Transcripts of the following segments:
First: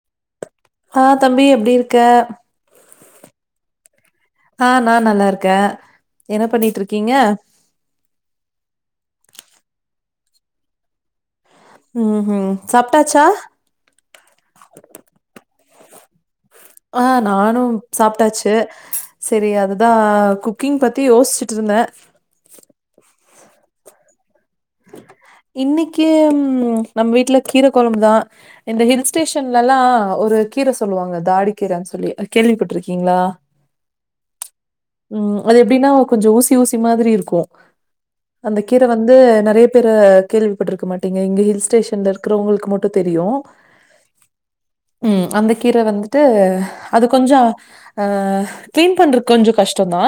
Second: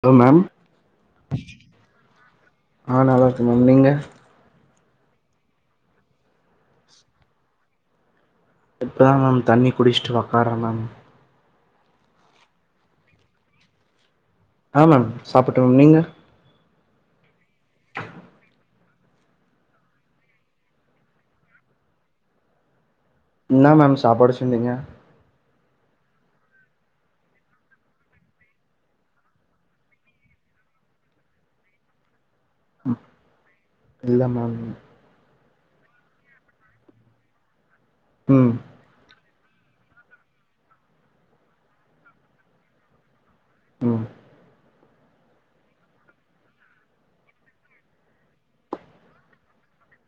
Hello ma'am ஆ தம்பி எப்டி இருக்க நா நல்லாருக்க மேம் நீங்க ஆ நா நல்லா இருக்கே என்ன பண்ணிட்ருக்கீங்க இப்ப தா மேம் தண்ணி குடிச்ட்டு ஒக்கார்றே மேம் ம்ஹும் சாப்ட்டாச்சா டைம் இருக்கு சாப்டுறதுக்கு டோ நீங்க ஆ நானும் சாப்ட்டாச்சு சரி அதுதா குக்கிங் பத்தி யோசிச்சுட்டு இருந்தேன் என்ன மேம் சாப்பாடு செஞ்சீங்க இன்னைக்கு நம்ம வீட்ல கீரை குழம்புதா இந்த ஹில் ஸ்டேஷன்லலா ஒரு கீர சொல்லுவாங்க தாடி கீரன் சொல்லி கேள்விப்பட்டிருக்கீங்களா இல்ல மேம் ம் அது எப்டின்னா கொஞ்சம் ஊசி ஊசி மாதிரி இருக்கும் ம் அந்த கீர வந்து நிறைய பேர் கேள்விப்பட்ருக்க மாட்டீங்க இங்க ஹில் ஸ்டேஷன்ல இருக்குறவுங்களுக்கு மட்டும் தெரியும் ம் ம் அந்த கீர வந்துட்டு அது கொஞ்சம் அ கிளீன் பண்றக்கு கொஞ்சம் கஷ்டம்தா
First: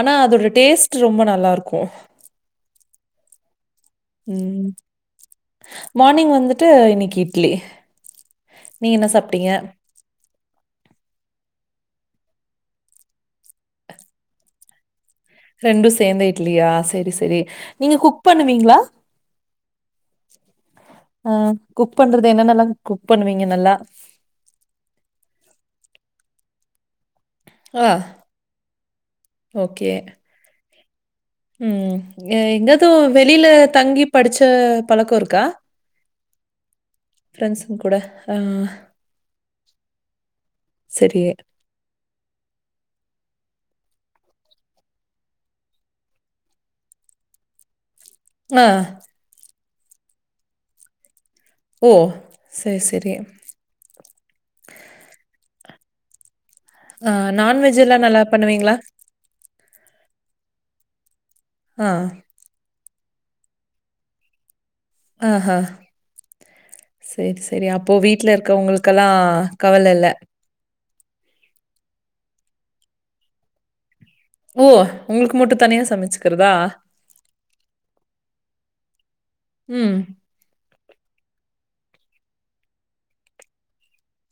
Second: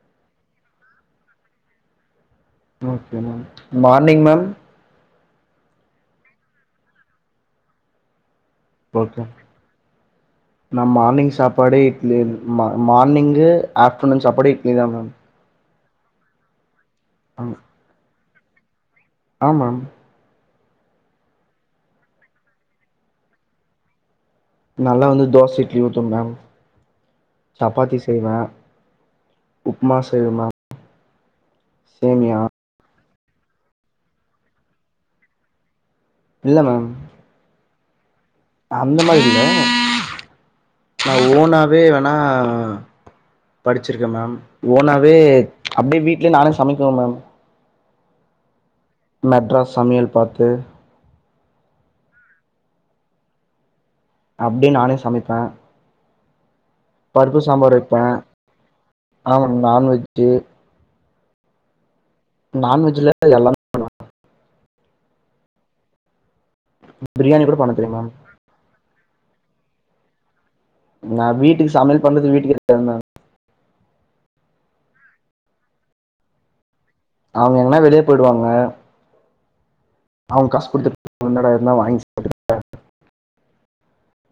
ஆனா அதோட டேஸ்ட் ரொம்ப நல்லா இருக்கும் ஓகே மேம் மார்னிங் மேம் ம் மார்னிங் வந்துட்டு இன்னைக்கு இட்லி நீ என்ன ஓகே சாப்ட்டீங்க நா மார்னிங் சாப்பாடே இட்லி ம மார்னிங்கு ஆஃப்டர்நூன் சாப்பாடே இட்லி தா மேம் ரெண்டும் சேர்ந்தே இட்லியா சரி சரி ஆ நீங்க குக் பண்ணுவீங்களா ஆ மேம் ஆ குக் பண்றது என்னன்னல்லா குக் பண்ணுவீங்க நல்லா நல்லா வந்து தோச இட்லி ஊத்துவ மேம் ஆ சாப்பாத்தி செய்வே உப்புமா செய்வ மேம் உம் சேமியா ஏன் எங்கதும் வெளில தங்கி படிச்ச பழக்கோ இருக்கா இல்ல மேம் ஃப்ரெண்ட்ஸ்ங்க கூட ஆ அந்த மாரி இல்ல நா சரி. ஓனாவே வேணா படிச்சிருக்க மேம் ஓனாவே அப்டியே வீட்லயே நானே சமைக்குவேன் மேம் அ மெட்ராஸ் சமையல் பாத்து ஓ சேரி சேரி அப்டி நானே சமைப்பேன் ஆ நான்வெஜ் வைப்பே எல்லாம் நல்லா பண்ணுவீங்களா ஆமா நான்வெஜ்ஜு ஆ நான்வெஜ்ல எல்லா அ ஆ சேரி பிரியாணி கூட சேரி பண்ண தெரியு அப்போ மேம் வீட்டுல இருக்கவுங்களுக்கு க்கெல்லாம் கவல இல்ல நா வீட்டுக்கு சமையல் பண்றது வீட்டுக்கே தெரியாது மேம் ஓ உங்களுக்கு மட்டும் தனியா சமைச்சுக்கிறதா அவுங்க எங்கனா வெளிய போயிடுவாங்க ம் அவுங்க காசு குடுத்துடா போய்ருந்தா எதுனா வாங்கி சாப்டுக்குவ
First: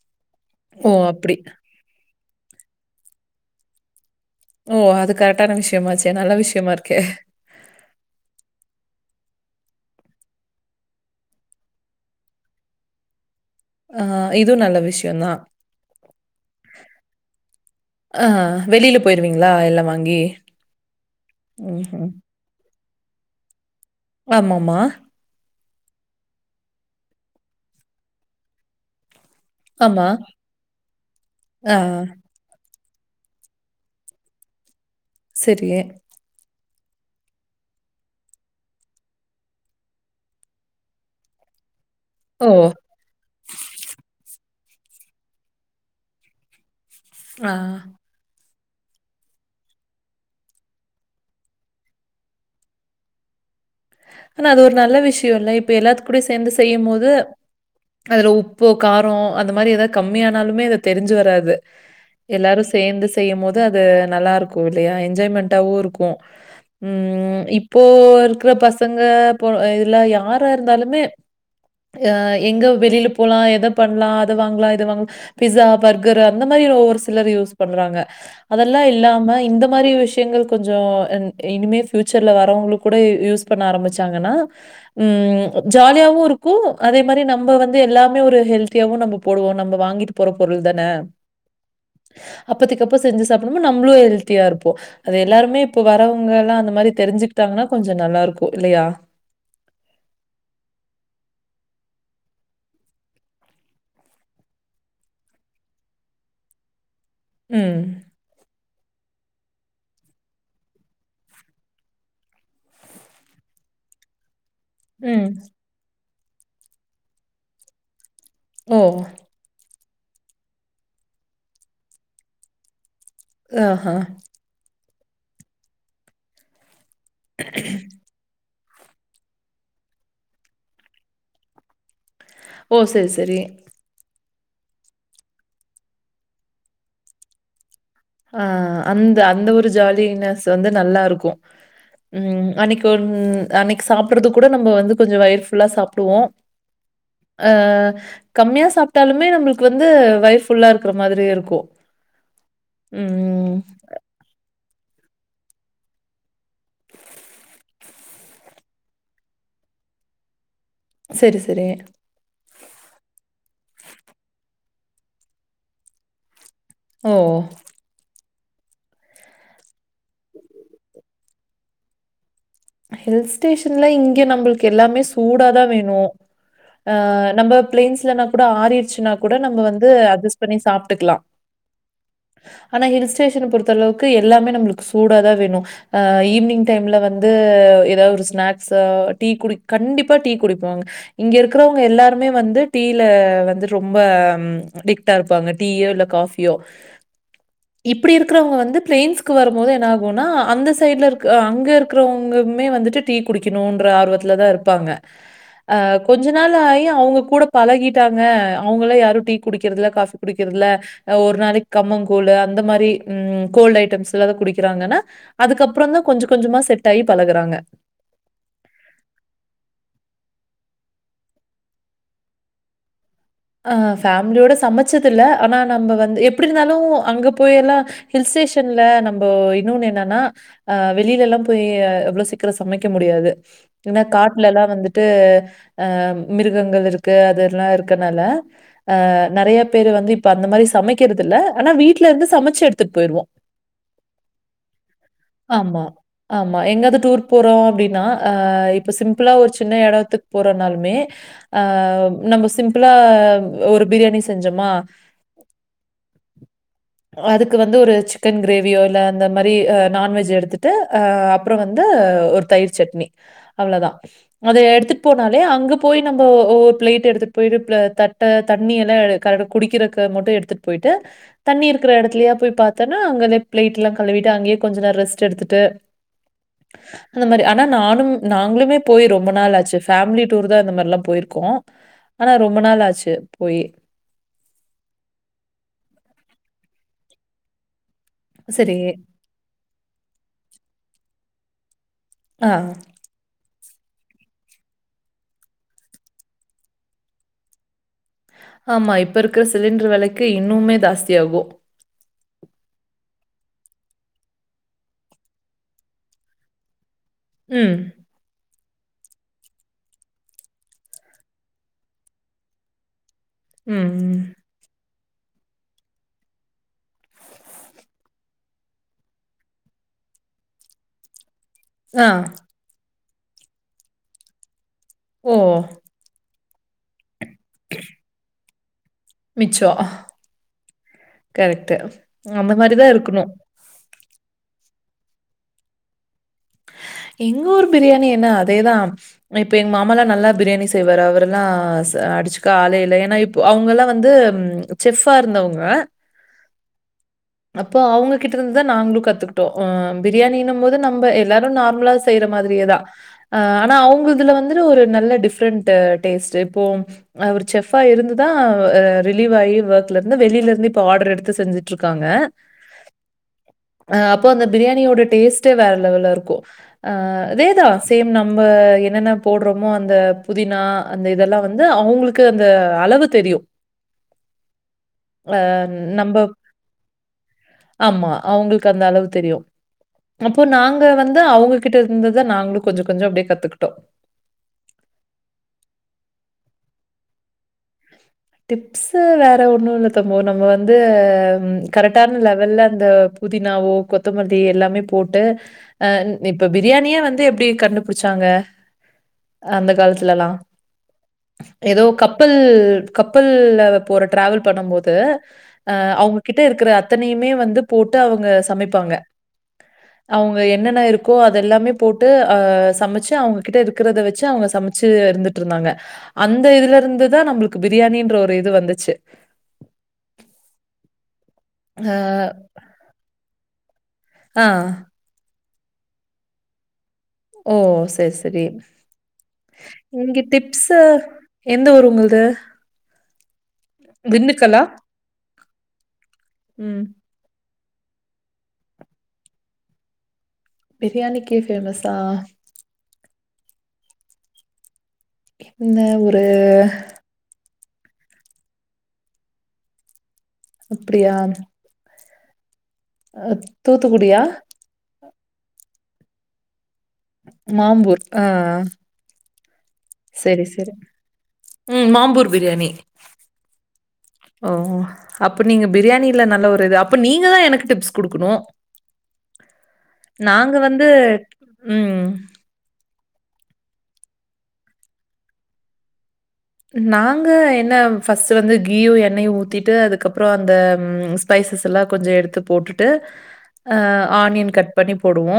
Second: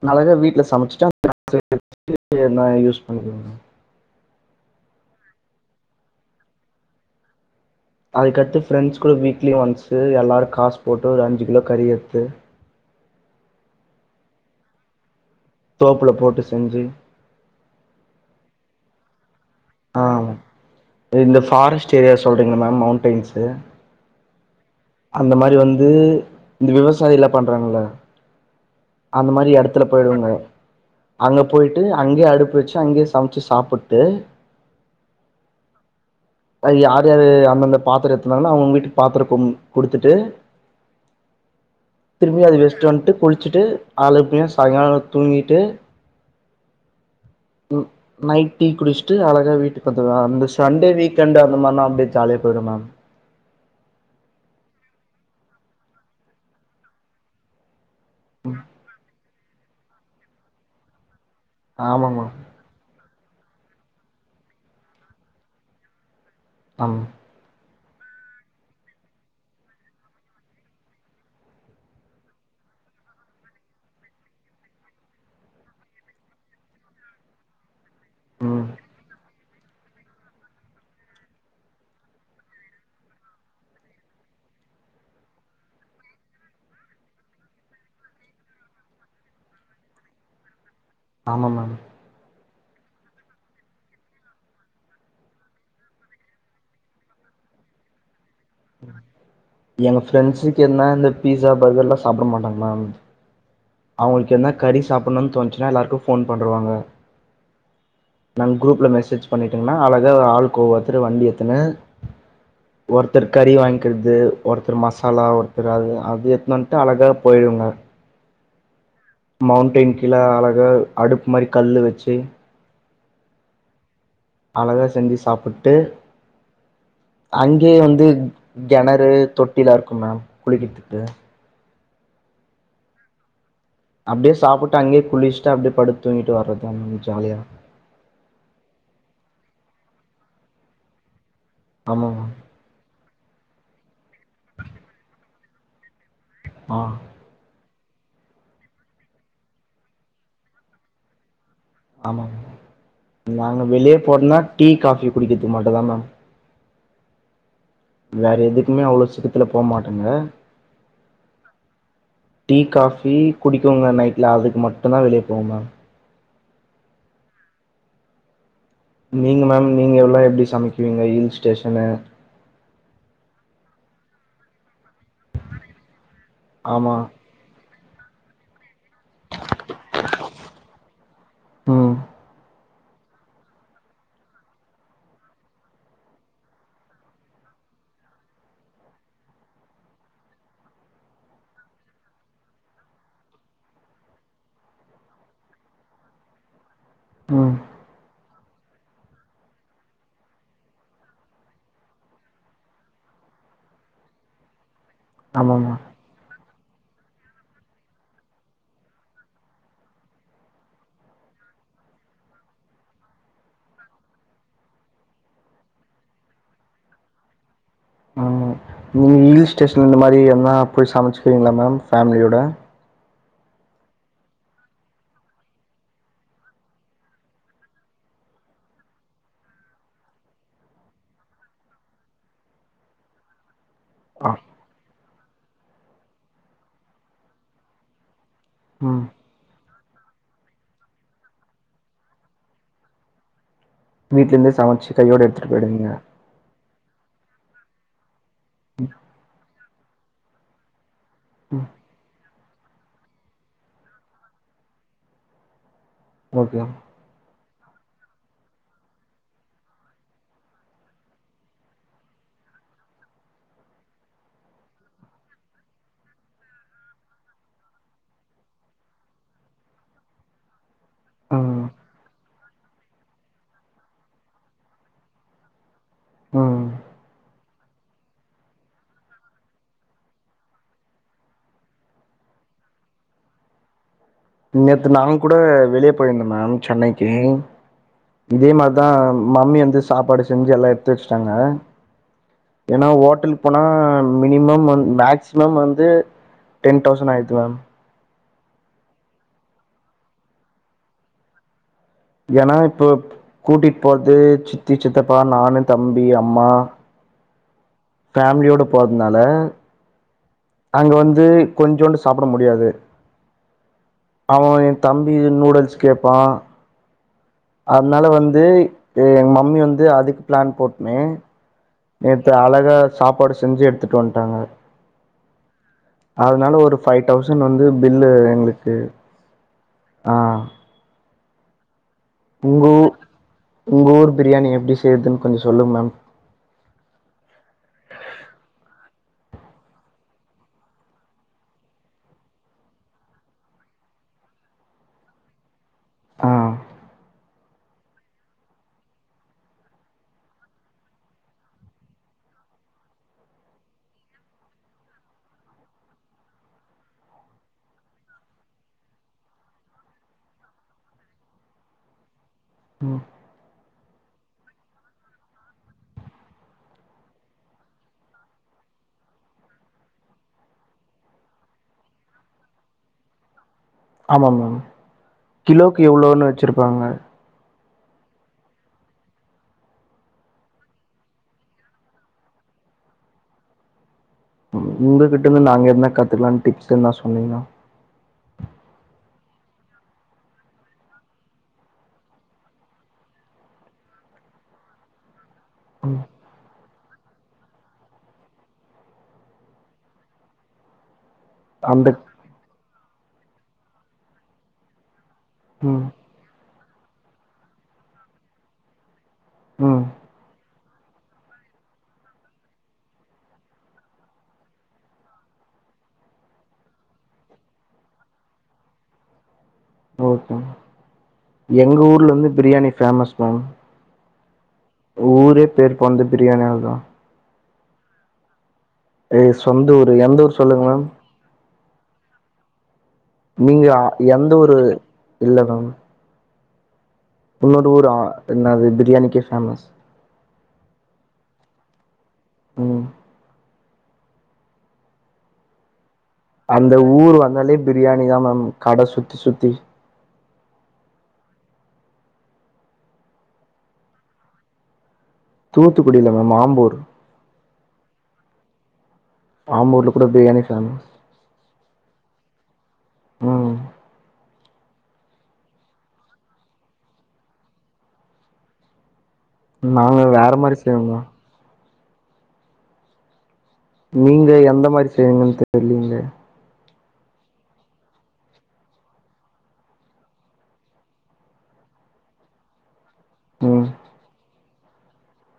நல்லாவே வீட்ல ஓ! சமச்சிட்டா அப்படி. அந்த நா யூஸ் பண்ணிக்குவ ஓ அது கரெட்டான விஷ்யமாச்சே நல்ல விஷ்யமா இருக்கே அதுக்கடுத்து ஃப்ரெண்ட்ஸ் கூட வீக்லி ஒன்ஸு எல்லாரு காசு போட்டு ஒரு அஞ்சு கிலோ கறி எடுத்து ஆ இதுவு நல்ல விஷ்யோந்தா தோப்புல போட்டு செஞ்சு அ வெளியில போயிருவீங்களா எல்லா ஆ வாங்கி ம் ஹும் சொல்றீங்களா மேம் மௌண்டெயின்ஸு எல்லாமூம்மா அந்த மாரி வந்து இந்த விவசாயில்லா பண்றாங்கல்ல அந்த மாரி எடத்துல ஆமா. போயிடுவங்க அங்க ஆ பொயிட்டு அங்கே அடுப்பு வச்சு ட்டு அங்கேயே சமைச்சு சாப்புட்டு செரி அது யார் யாரு அந்தந்த பாத்துரோ எடுத்துந்தாங்கன்னா அவுங்க அவுங்க வீட்டுக்கு பாத்திர கொம் குடுத்துட்டு திரும்பி ஓ! அது வெஸ்ட்டு வன்ட்டு குளிச்சுட்டு அலப்பியா சாய்ங்காலோ தூங்கிட்டு ஆ ஆ நைட் டீ குடுச்ட்டு அழகா வீட்டுக்கு வந்துருவே அந்த சண்டே வீக்கெண்டு அந்த மாரிலா அப்டியே ஜாலிய போயிரு மேம் ஆனா அது ஒரு நல்ல விஷயோல்ல இப்ப எல்லாத்து கூட சேர்ந்து செய்யும் போது அதுல உப்பு காரோ அந்த மாரி எதாவது கம்மியானாலுமே இத தெரிஞ்சு வராது ஆமாங்மா எல்லாரு சேர்ந்து செய்யும் போது அது நல்லா இருக்கு இல்லையா என்ஜாய்மெண்ட்டாவு இருக்கு ஆமா ம் இப்போ இருக்குற பசங்க போ இதுல யாரா இருந்தாலுமே அ எங்க வெளியில போலா எத பண்லா அத வாங்கலா இது வாங்க பிஸா பர்கர் அந்த மாரி ஒவ்வொரு சிலர் யூஸ் பண்றாங்க ம் அதெல்லா இல்லாம இந்த மாரி விஷ் விஷயங்கள் கொஞ்சோ இன் இனிமே பியூச்சர்ல வரவங்களுக்கு கூட யூஸ் பண்ண ஆரம்மிச்சாங்கன்னா ம் ம் ஜாலியாவு இருக்கு அதே மாரி நம்ம வந்து எல்லாமே ஒரு ஹெல்த்தியாவு நம்ம போடுவோ நம்ப வாங்கிட் போற பொருள் தான ஆமா மேம் அப்பத்திக் அப்ப செஞ்சு சாப்புடும்போம் போ நம்ளு ஹெல்த்தியா இருப்போ அது எல்லாருமே இப்ப வர்றவுங்க எல்லா அந்த மாரி தெரிஞ்சுக்கிட்டாங்கன்னா கொஞ்ச நல்லா இருக்கு இல்லையா எங்க ஃப்ரெண்ட்ஸுக்கென்னா இந்த பீஸா பர்கர் எல்லா சாப்புட மாட்டாங்க மேம் அவுங்களுக்கு என்ன கறி சாப்புன்னு தோண்ச்சின்னா எல்லாருக்கு ஃபோன் பண்ருவாங்க ம் நாங்க குரூப்ல மெசேஜ் பண்ணிட்டோங்கன்னா அழக ஆளுக்கு ஒவ்வொருத்தர் வண்டிய எடுத்துன்னு ஒருத்தர் கறி வாங்கிக்கிறது ஒருத்தர் மசாலா ம். ஒருத்தர் அது அது எத்துனு வன்ட்டு அழகாக போய்டுங்க ஓ ஓ மௌண்டெய்ன் கீழ அழகா அடுப் மாரி கல்லு வச்சு அ ஹா அழகா செஞ்சு சாப்புட்டு அங்கேயே வந்து கெணறு தொட்டிலா இருக்கும் மேம் குளிக்கிற்துக்கு ஓ செரி செரி அப்டியே சாப்புட்டு அங்கேயே குளிச்ட்டு அப்டியே படுத்து தூங்கிட்டு வர்றதா மேம் ஜாலியா அ அந்த அந்த ஒரு ஜாலினஸ் வந்து நல்லா இருக்கு ஆமா மேம் ம் அன்னக் தொன் அன்னைக்கு சாப்புட்றது கூட நம்ம வந்து கொஞ்சோ வயர் ஃபுல்லா சாப்டுவோ ஆ அ கம்மியா சாப்ட்டாலுமே நம்மளுக்கு வந்து வயிற் ஃபுல்லா இருக்குற மாதிரி இருக்கு ஆமாங்க ம் நாங்க வெளிய போறதுன்னா டீ காஃபி குடிக்கிறதுக்கு மட்டுந்தா மேம் வேற எதுக்குமே அவ்ளோ சீக்கரத்துல போமாட்டேங்க செரி செரி டீ காஃபி குடிக்குங்க நைட்ல அதுக்கு மட்டுந்தா வெளிய போவே மேம் அய்யோ நீங்க மேம் நீங்க எல்லா எப்டி சமைக்குவீங்க ஹில் ஸ்டேஷனு ஹில் ஸ்டேஷன்ல இங்க நம்மளுக்கு எல்லாமே சூடாதா வேணு ஆ ஆமா நம்ம பிலேன்ஸ்லன்னா கூட ஆறிடுச்சுன்னா கூட நம்ம வந்து அட்ஜஸ்ட் பண்ணி சாப்ட்டுக்கலா ம் ஆனா ஹில் ஸ்டேஷன பொறுத்த அளவுக்கு எல்லாமே நம்ளுக்கு சூடாதா வேணு ஆ ஈவினிங் டைம்ல வந் து ஏதாவது ஒரு ஸ்நாக்ஸ் டீ குடி கண்டிப்பா டீ குடிப்பாங்க இங்க இருக்குறவங்க எல்லாருமே வந்து டீல வந்து ரொம்ப அடிக்ட்டா இருப்பாங்க டீயோ இல்ல காஃபியோ ம் இப்டி இருக்குறவங்க வந்து பிளைன்ஸ்க்கு வரும்போது என்ன ஆகுன்னா அந்த சைட்ல இருக்க அங்க இருக் குறவங்கமே வந்துட்டு டீ குடிக்கணுன்ற ஆர்வத்துல தா இருப்பாங்க ஆமா ஆ மேம் கொஞ்ச நாள் ஆகி அவங்க கூட பழகிட்டாங்க அவங்கல்லா யாரு டீ குடிக்கிறதில்ல காஃபி குடிக்கிறதில்ல ஆ ஒரு நாளைக்கி கம்மங்கூழ் அந்த மாரி ம் கோல்டு ஐட்டம்ஸ்ல்லாத குடிக்கிறாங்கன்னா அதுக்கப்பறந்தா கொஞ்ச கொஞ்சமா செட் ஆயி பழகுறாங்க ஆமா நீங்க ஹில் ஸ்டேஷன் இந்த மாரி எங்கனா போய் சமைச்சுக்கிறீங்களா மேம் ஃபேமிலியோட ஆ ஃபேமிலியோட சமைச்சதுல்ல ஆனா நம்ம வந்து எப்டி இருந்தாலு அங்க போய் எல்லா ஹில் ஸ்டேஷன்ல நம்ப இன்னொன்னு என்னன்னா ஆ வெளில எல்லா போய் அவ்ளோ சீக்கிரோ சமைக்க முடியாது ஏன்னா ஆ காட்டுலல்லா வந்துட்டு ஆ மிருகங்கள் இருக்கு அதெல்லா இருக்கனால ஆ ம் நெறைய பேரு வந்து இப்ப அந்த மாரி சமைக்கிறது இல்ல ஆனா வீட்ல இருந்து சமைச்சு எடுத்துட்டு போயிருவோ வீட்ல இருந்தே சமச்சி கையோட எடுத்துட்டு ஆமா. போயிடுவீங்க ஆமா எங்காது டூர் போறோ அப்டின்னா ஆ இப்ப சிம்பிளா ஒரு சின்ன எடத்துக்கு போறோனாலுமே ஆ ம் நம்ம சிம்பிளா ஒரு பிரியாணி செஞ்சமா ஓகே அதுக்கு வந்து ஒரு சிக்கன் கிரேவியோ இல்ல அந்த மாரி் நான்வெஜ் எடுத்துட்டு ஆ அப்றோ வந்து ஒரு தயிர் சட்னி அவ்ளதா அது எடுத்துட்டு போனாலே அங்க போய் நம்ம ஒரு பிளேட் எடுத்து போயிட்டு பிள தட்ட தண்ணியெல்லா கரெ குடிக்கிறக்கு மட்டு எடுத்துட்டு போயிட்டு தண்ணி ம் இருக்குற எடத்துலயா போய் பாத் தன்னா அங்களே ப்ளேட்ல்லா கழுவிட்டு அங்கயே கொஞ்ச நேரோ ரெஸ்ட் எடுத்துட்டு ம் அந்த மாரி ஆனா நானும் நாங்களுமே போய் ரொம்ப நாள் ஆச்சு ஃபேமிலி டூர்தா இந்த மாரில்லா போயிருக்கோ ஆனா ரொம்ப நாள் ஆச்சு போயி நேத்து நாங்க கூட வெளிய போயிருந்தோ மேம் சென்னைக்கி இதே சரி. மாரிதா மம்மி வந்து சாப்பாடு செஞ்சி எல்லா எடுத்து வச்சிட்டாங்க ஆ. ஏன்னா ஹோட்டலு போனா மினிமம் வந் மேக்சிமம் வந்து டென் தௌசண்ட் ஆயிடுது மேம் ஆமா இப்ப இருக்கிற சிலிண்டர் வெலைக்கு இன்னுமே ஜாஸ்தி ஆகு ஏன்னா இப்ப கூட்டிட்டு போறது சித்தி சித்தப்பா நானு தம்பி அம்மா ம் ஃபேமிலியோடு போறதுனால அங்க வந்து கொஞ்சோண்டு சாப்புட முடியாது ம் ம் அவ என் தம்பி நூடுல்ஸ் கேப்பா அத்னால வந்து எங் மம்மி வந்து அதுக் பிளான் போட்மே ஆ. நேத்து அழகா சாப்பாடு செஞ்சு எடுத்துட் வன்ட்டாங்க ஏ அதனால ஒரு ஃபைவ் டௌசண் வந்து பில்லு எங்ளுக்கு மிச்சோ கரெக்ட் உங்க ஊ உங்க ஊர் பிரியாணி எப்டி செய்யற்துன் கொஞ்ச சொல்லுங் மேம் எங்க ஊர் பிரியாணி என்ன அதேதா ம ப்ப எங் மாமாலா நல்லா பிரியாணி செய்வாரு. அவரெல்லா ஸ அடிச்சுக்க ஆளே இல்ல ஏன்னா அவங்கல்லா வந்து செஃப்பா ருந்தவுங்க ஆ அப்போ அவுங்ககிட்டருந்துதா நாங்ளு கத்துக்ட்டோ அ பிரியாணினம்போது நம்ப எல்லாரு நார் முல செய்ற மாதிரியேதா அ ஆனா அவுங்க இதுல வந்துடு ஒரு நல்ல டிஃப்ரெண்ட் டேஸ்ட் ப்போ அவுர் செஃப்பா இருந்து தா அ ரிலீவ் ஆயி ஒக்லருந்து வெளிலருந்து ப்ப ஆர்டர் எடுத்து செஞ்சுட்ருக்காங்க ம் அ அப்போ அந்த பிரியாணியோட டேஸ்ட்டே வேற ளெவல்ல இருக்கு அ அதேதா சேம் நம்ம என்னென்ன போட்றோமோ அந்த புதினா அந்த இதெல்லா வந்து அவுங்குளுக்கு ந்த அளவு தெரியு ஆமா மேம் கிலோக்கு நம்ப எவ்ளோன்னு வச்சுருப்பாங்க ஆமா அவுங்குள்க்கு அந்த அளவு தெரியு அப்போ நாங்க வந்து அவுங்க கிட்ட இருந்துதா நாங்ளு கொஞ்ச கொஞ்ச அப்டே கத்துக்ட்டோ உங்ககிட்ட இருந்து நாங்க எத்னா கத்துக்கலான் டிப்ஸ் எத்னா சொன்னீங்ன்னா டிப்ஸூ வேற ஒன்னு ல்ல தங்கோ நம்ம வந்து கரெக்டான் லெவல்ல அந்த புதினாவோ கொத்தமல்லி எல்லாமே போட்டு ம் அன் ப்ப பிரியாணியே வந்து எப்டி கண்டுபுடிச்சாங்க அந்த காலத்துலல்லா ஏதோ அந்த கப்பல், கப்பல்ல போற ட்ராவல் பண்ணும்போது அ ம் அவுங்ககிட்ட இருக்குற, அத்தனையுமே வந்து போட்டு அவுங்க சமைப்பாங்க. ம் அவுங்க எ என்னென்ன இருக்கோ அதெல்லாமே போட்டு அ சமைச்சு அவங்ககிட்ட இருக்கிறத வெச்சு அவுங்க சமைச்சு இருந்துட்ருந்தாங்க அந்த இதுல இருந்துதா நம்புளுக்கு பிரியாணின்ற ஒரு இது வந்துச்சு. ஓஹோ எங்க அ ஊர்ல ந்து பிரியாணி ஃபேமஸ் மேம் அ ஊரே பேர் போனது பிரியாணி ஆல் தா ஓ சேர் செரி ஏ சொந்த ஊரு எந்த இங்க ஊர் சொல்லுங்க டிப்ஸ் மேம் எந்த ஊர் உங்குள்து நீங்க அ எந்த ஊரு இல்ல மேம். ம் உன்னோட ஊரா என்னாது பிரியாணிக்கு ஃபேமஸ். பிரியாணிக்கு ஃபேமஸா ம் என்ன ஊரு அந்த ஊர் வந்தாலே பிரியாணி தா மம் கட சுத்தி சுத்தி அப்டியா அ தூத்துக்குடியா தூத்துக்குடி இல்ல மம் ஆம்பூர் மாம்பூர் ஆ ஆ ஆம்பூர்ல கூட பிரியாணி செரி செரி ஃபேமஸ் ம் மாம்பூர் பிரியாணி ம் ஓ அப்போ நீங்கள் பிரியாணில நல்ல ஒரு இது அப்போ நீங்க தா எனக்கு டிப்ஸ் குடுக்கணு நாங்க வேற நாங்க மாரி வந்து செய்வோங்க ம் நீங்க எந்த மாரி செய்வீங்கன் தெரிலீங்ளே நாங்க என்ன ஃபர்ஸ்ட் வந்து கீயு எண்ணெயு ஊத்திட்டு அதுக்கப்புறோ அந்த ஸ்பைசஸ் எல்லா கொஞ்சோ எடுத்து போட்டுட்டு ம் அ ஆனியன் கட் பண்ணி போடுவோ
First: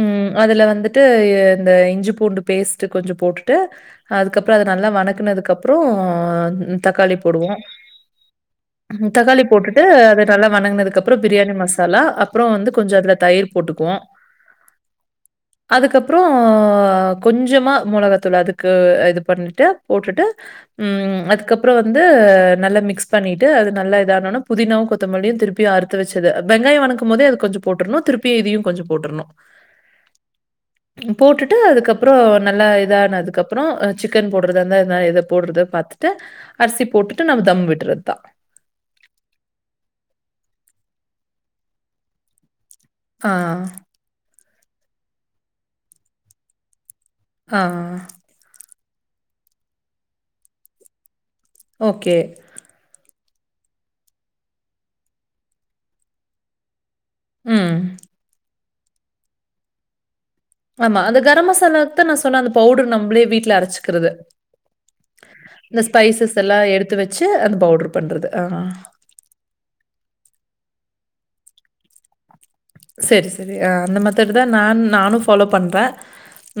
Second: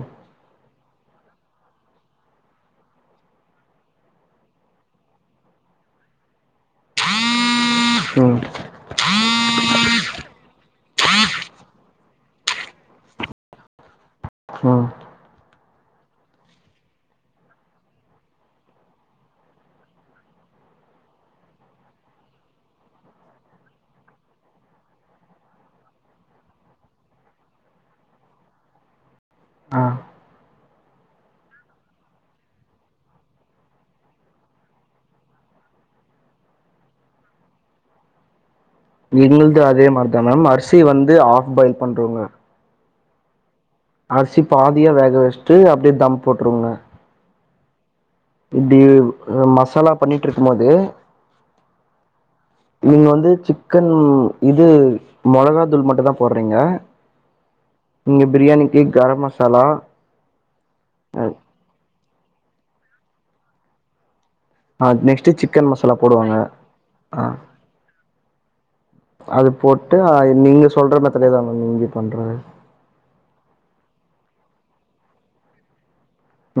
ம் அதுல வந்துட்டு இந்த இஞ்சி பூண்டு பேஸ்ட்டு கொஞ்சோ போட்டுட்டு அதுக்கப்புறோ அது நல்லா வணக்குனதுக்கு அப்புறோ தக்காளி போடுவோ ம் தக்காளி போட்டுட்டு அத நல்லா வணங்கனதுக்கு அப்புறோ பிரியாணி மசாலா அப்புறோ வந்து கொஞ்சோ அதுல தயிர் போட்டுக்குவோ ம் அதுக்கப்றோ கொஞ்சமா மொளகாத்தூளு அதுக்கு இது பண்ணிட்டு போட்டுட்டு ம் அதுக்கப்றோ வந்து நல்லா மிக்ஸ் பண்ணிட்டு அது நல்லா இதானோன புதினாவு கொத்தமல்லியு திருப் பியு அறுத்து வச்சத வெங்காயோ வணக்கும் போதே அது கொஞ்சோ போட்ருணு திருப்பி இதியு கொஞ்சோ போட்ருணு ஆ போட்டுட்டு அதுக்கப்றோ நல்லா இதானதுக்கப்றோ சிக்கன் போட் போடுறத இருந்தா நா‌ எத போடுறது பாத்துட்டு அரிசி போட்டுட்டு நம்ம தம் விடுறது தா எங்கள்து அதே மாரிதா மம் அரிசி வந்து ஆஃப் பாயில் பண்றோங்க ஆ அரிசி பாதியா வேக வச்ட்டு அப்டியே தம் போட்ருவோங்க ஆ இப்டி மசாலா பண்ணிட்ருக்கும் போதே ஓகே நீங்க வந்து சிக்கன் இது மொளகா தூள் மட்டு தா போடுறீங்க ம் இங்க பிரியாணிக்கு கரம் மசாலா ஆமா அந்த கரம் மசாலாக்கு தா நா சொன்ன அந்த பவுடர் நம்மளே வீட்ல அரச்சிக்குறது ஆ நெக்ஸ்ட்டு சிக்கன் இந்த மசாலா ஸ்பைசஸ் போடுவாங்க எல்லா எடுத்து வச்சி ஆ அந்த பவுடர் பண்றது ஆ அது போட்டு ஆ நீங்க சொல்ற மெத்தடே தா மம் இங்க பண்றது சரி சரி ஆ அந்த மத்தட் தா நா நானு ஃபாலோ பண்ற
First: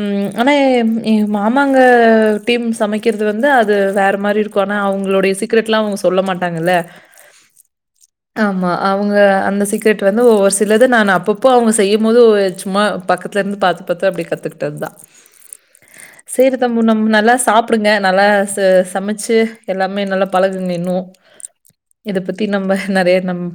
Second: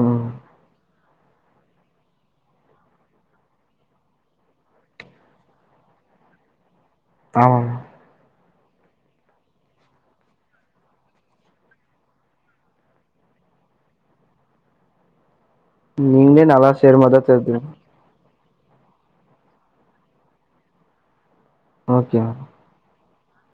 ம் ஆனா எ மாமாங்க டீம் சமைக்கிறது வந்து அது வேற மாரி இருக்கு ஆனா அவுங்களுடைய சிக் சீக்ரெட்ல்லா அவங்க சொல்ல மாட்டாங்கல்ல ஆ ஆமா அவுங்க அந்த சீக்ரெட் வந்து ஒவ்வொரு சி சிலது நானு அப்பப்போ அவங்க செய்யும் போது சும்மா பக்கத்துல இருந்து பாத்து பாத்து அப்டியே கத்துக்கிட்டது தா நீங்களே சேரி நல்லா தம்பு செய்ற நம் மாரிதா நல்லா தெரிஞ்சுது சாப்டுங்க நல்லா சமச்சு எல்லாமே நல்லா பழகுங்க இன்னு இத ஓகே மேம் பத்தி நம்ம நெறைய நம்